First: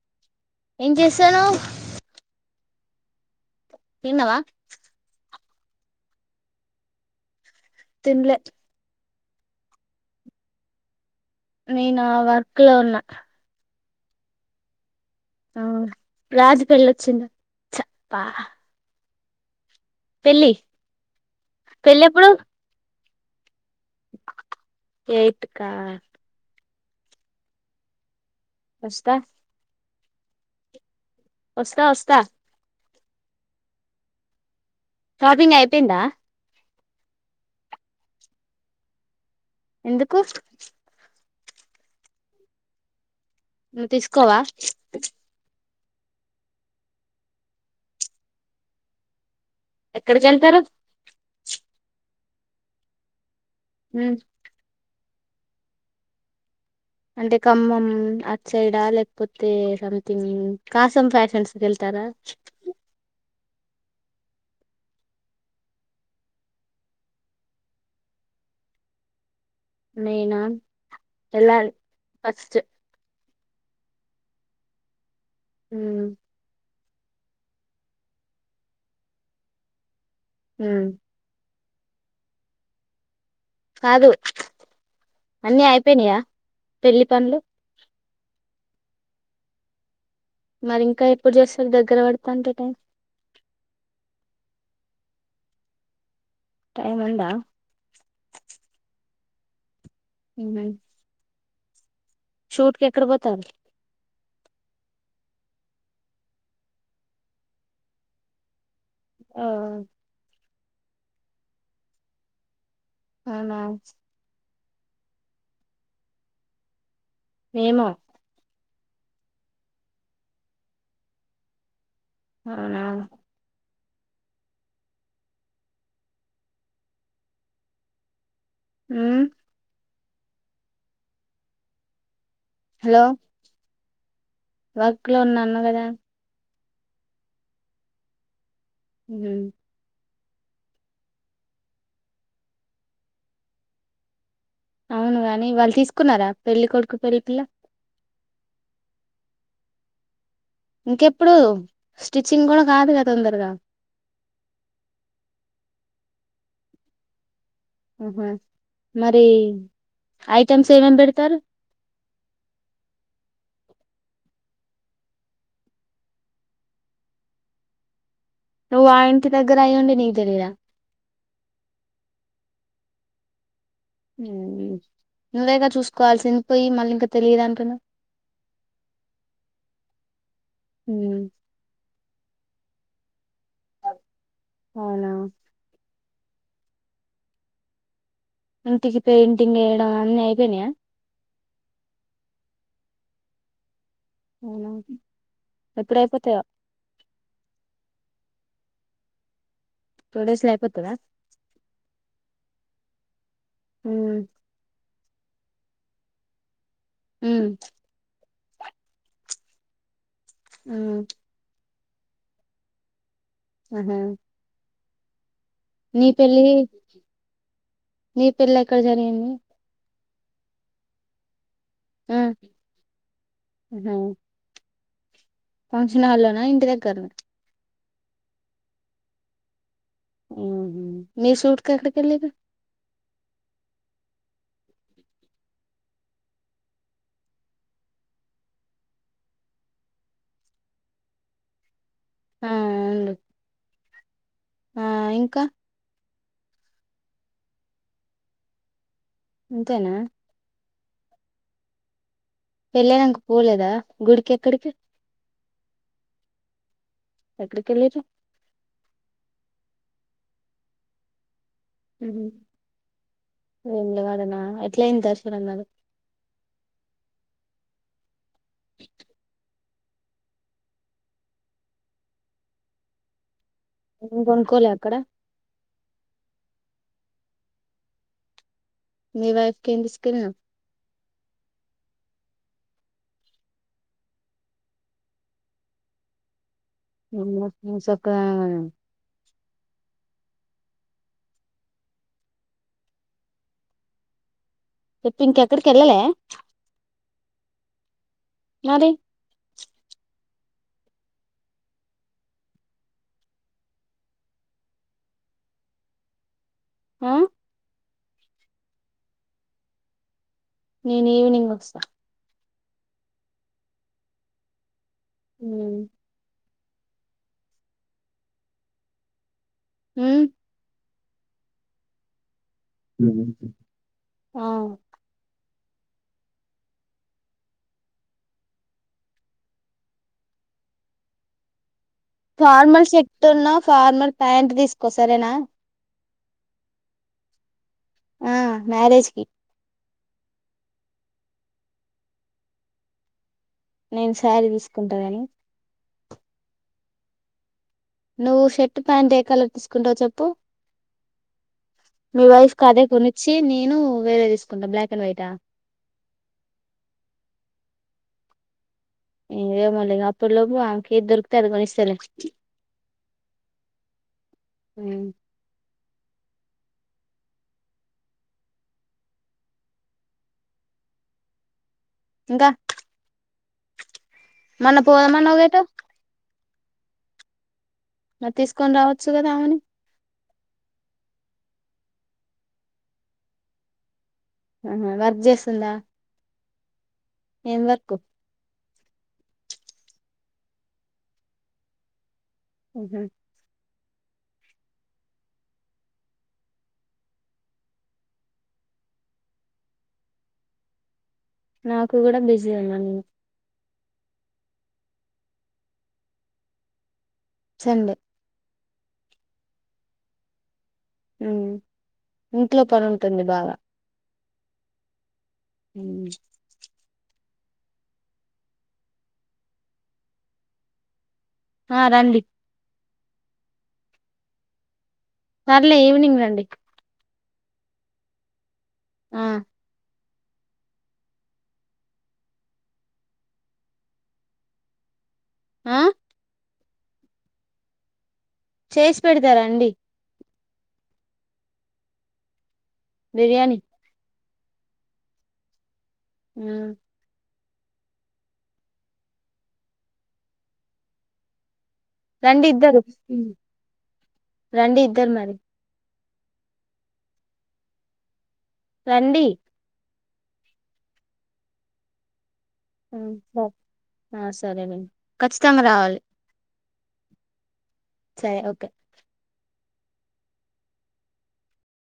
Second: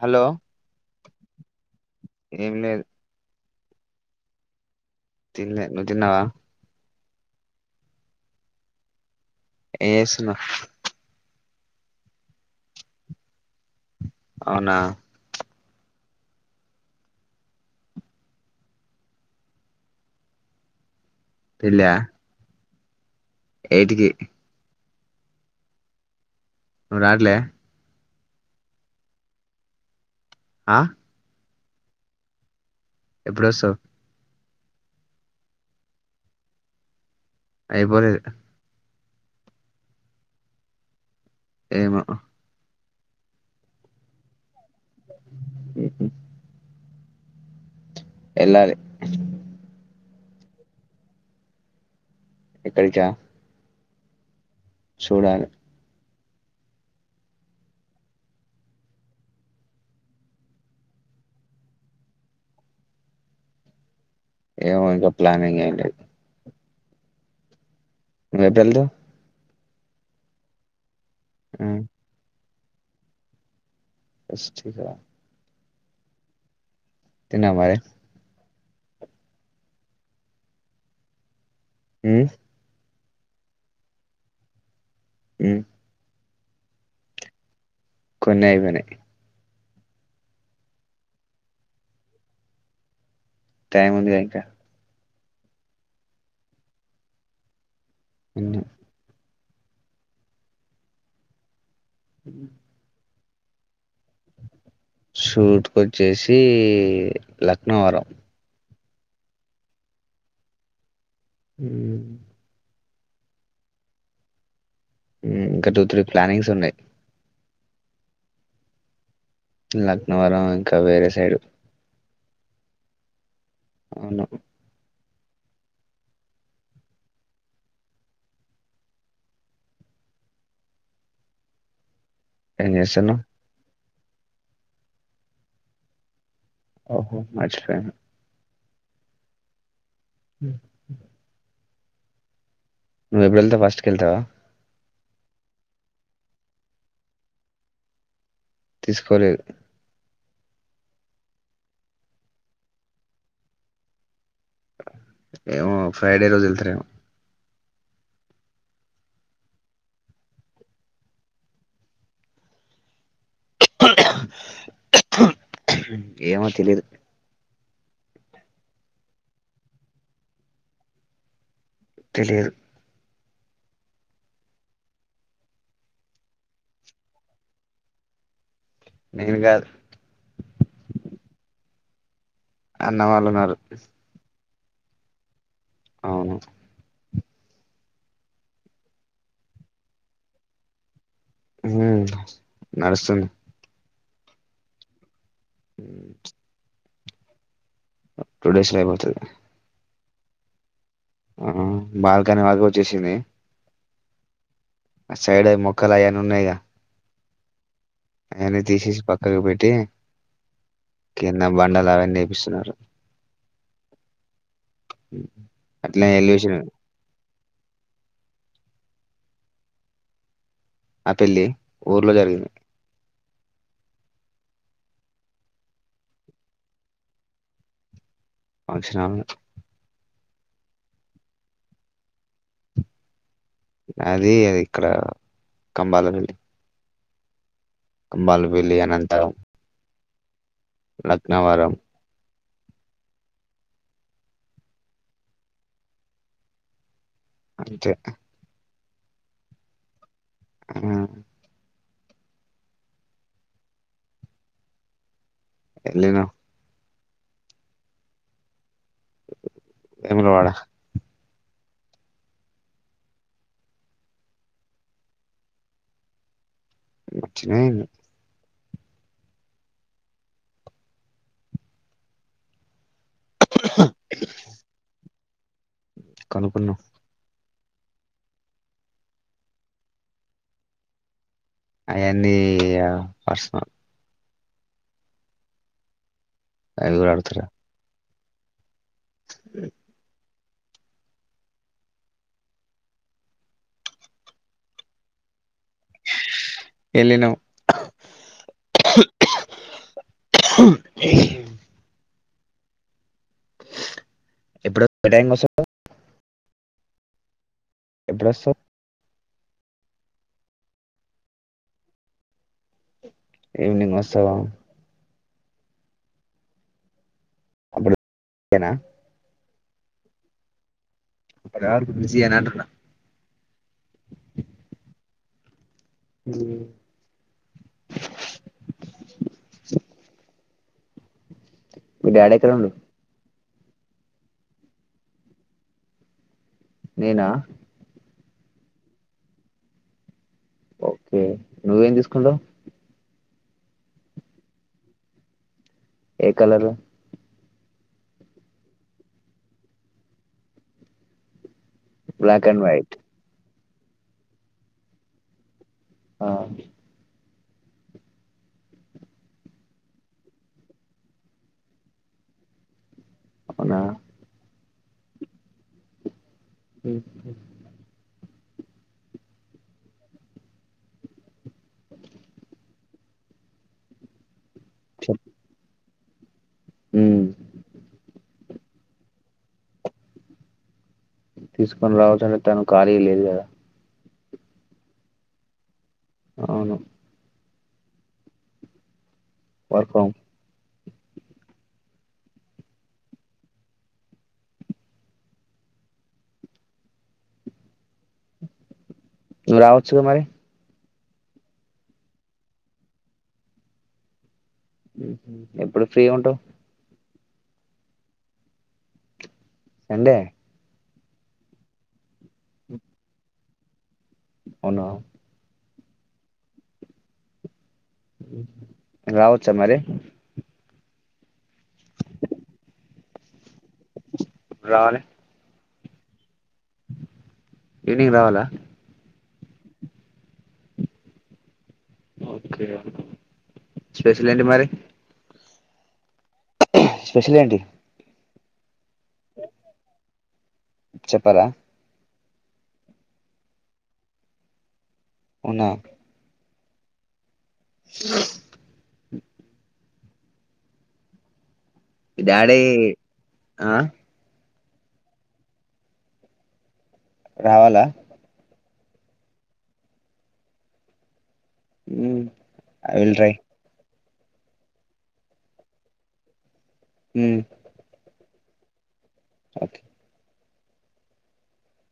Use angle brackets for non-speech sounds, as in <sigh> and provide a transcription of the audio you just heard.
hello ఏం చేస్తాన్నవు ఏం లేదు తిన్నవా తిన్లె నువ్వు తిన్నవా తిన్లే ఏం చేస్తున్నవ్ నేనా వర్క్ లో ఉన్న అవునా అవును రాజుపెళ్ళి వచ్చిందా చప్ప పెళ్ళి పెళ్ళి ఎప్పుడు ఎయిట్ కి ఎయిట్కా నువ్వు రాట్లే వస్తా ఆ వస్తా వస్తా ఎప్పుడొస్తవ్ షాపింగ్ అయిపోయిందా అయిపోలేదు ఎందుకు ఏమో నువ్వు తీసుకోవా ఉహ్మ్ ఎల్లాలి ఎక్కడికి వెళ్తారు ఎక్కడికా ఉమ్ చూడాలి అంటే ఖమ్మం అట్ సైడా లేకపోతే సంథింగ్ కాసం ఫ్యాషన్స్కి వెళ్తరా ార ఏమో ఇంకా ప్లానింగ్ ఏం లేదు <unintelligible> నేనా ఎల్లాలి ఫస్ట్ ఫస్ట్కా హ తిన్నవా మరి ఉమ్ ఉమ్ కాదు ఉమ్ అన్నీ అయిపోయినయా పెళ్లి పనులు కొన్నే అయిపోయినయి మరి ఇంకా ఎప్పుడు చేస్తారు దగ్గర పడతా అంటే టైం టై ఉంది అ ఇకా టైమ్ ఉందా అన్న ఉ షూట్ క ఎక్కడ పోతారు షూట్కొచ్చేసి లక్నో వరం ఆ హ అవునా ఇంకా టూ త్రీ ప్లానింగ్స్ ఉన్నాయి మేము లక్నవరం ఇంకా వేరే సైడు అవునా అవును అ హలో ఎన్సన్న వర్క్ లో ఉన్నాన్న కదా ఓహో మంచి ఫ హ నువ్ ఏబ్రిల్ ద ఫస్ట్ కళ్తావా అవును గాని వాళ్ళు తీసుకున్నారా పెళ్లి కొడుకు పెళ్లిి పిల్ల తీసుకోలేదు ఇంకెప్పుడు స్టిచ్చింగ్ కూడా కాదు కదా తొందరగా ఏమో ఫ్రైడే రోజు వెళ్తారేమో ఆహా మరి ఐటమ్స్ ఏమేమి పెడతారు ఏమో తెలీదు నువ్వు ఆ ఇంటి దగ్గర అయ్యండి నీకు తెలిరా లేదు నువ్వేగా చూసుకోవాల్సింది పోయి మళ్ళీ ఇంకా తెలియదు అంటున్నా నేను కాదు అన్న వాళ్ళు ఉన్నారు అవునా అవు ఇంటికి పెయింటింగ్ వేయడం అన్నీ అయిపోనాయా హ నడుస్తుంది అవున ఎప్పుడ అయిపోతావా టూ డేస్ యిపోవుతుది ోడసు యిపోతు రా ఆ బాల్కాని వాకు వచ్చేసింది హ సైడ మొకలను న హ ఆయనే తీసేసి పక్కకి పెట్టి ఆ ఉండలా అవని నేపిస్తున్నారు ఆహా అట్లా నీ పెళ్ళి వెల్షిన నీ పెళ్లి ఎక్కడ జరిగింది నా పెళ్లి ఊర్లో జరిగింది హ ఫంక్షన్ హాల్లోన ఇంటి దగ్గర నా ఫంక్షన్ <unintelligible> ఆహ మీ <unintelligible> అది అది ఇక్కడ కంబాల వెల్లి <unintelligible> అనంత లక్నవరం ఆ ఆ ఇంక <unintelligible> అంతేన ఆ పెళ్లి అయినంక పోలేదా గుడికి ఎక్కడికి ఎల్లిన ఎక్కడకి ఎల్లరు వేములవాడ హు వేములవాడ వాడన ఎట్లా అయింది <unintelligible> <unintelligible> ఇ ఏం కొనుక్కోలే అక్కడ <unintelligible> మీ వైఫ్ కి ఎంతీసుకునావ్ అవన్నీ పర్సనల్ అవి కూడా అడుగుతారా <unintelligible> <unintelligible> ఇంకెక్కడికి వెళ్ళలే ఎల్లినం మరి ఎప్పుడు <unintelligible> ఆ <unintelligible> నేను ఈవినింగ్ వస్త ఈవినింగ్ వస్తావ హు అప్పుడు <unintelligible> న హు అట్ల కాదు బిజీన అని అంటున్న ఆ ఉ మీ డాడీ ఎక్కడ ఉండు ఫార్మల్ షర్ట్ అన్న ఫార్మల్ ప్యాంట్ తీసుకో సరేన నేన ఆ మ్యారేజ్ కి ఒకే నువ్వేం తీసుకుంటావ్ నేను శారీ తీసుకుంటాగని ఎ కలరు నువ్వు షర్టు ప్యాంట్ ఏ కలర్ తీసుకుంటావు చెప్పు మీ బ్లాక్ వైఫ్ అండ్ వైట్ కదేకొనిచ్చి నేను వేరే తీసుకుంటా బ్లాక్ అండ్ వైటా ఆ ఏదో మళ్ళీ అప్పుడులోపు ఆమెకి ఏది దొరుకుతే అది కొనిస్తలే అవునా అ హ్మ్ ఇంకా మొన్న పోదామన్నవు కద హ్మ్ మరి తీసుకొని రావచ్చు కదా ఆమెని తీసుకొని రావచ్చంటే తను ఖాళీ లేదు కదా ఆహ వర్క్ చేస్తుందా అవును ఏం వర్కు వర్క్ ఫ్రం ఊహూ నువ్వు రావచ్చుగా మరి నాకు కూడా బిజీ ఉన్నా నేను ఎప్పుడు ఫ్రీ ఉంటవ్ సండే సండే హ్మ్ ఇంట్లో పని ఉంటుంది బాగా అవునా హ్మ్ రావచ్చా మరి ఆ రండి రావాలి సర్లే ఈవినింగ్ రండి ఈవినింగ్ రావాల ఆ ఓకే స్పెషల్ ఏంటి మరి ఆ స్పెషల్ ఏంటి చేసి పెడతా రండి చెప్పరా బిర్యానీ అవునా హ్మ్ అ రండి డాడీ ఇద్దరు ఆ రండి ఇద్దరు మరి రావాలా రండి హ్మ్ ఆ సరే లే ఖచ్చితంగా రావాలి హ్మ్ సరే ఓకే ఓకే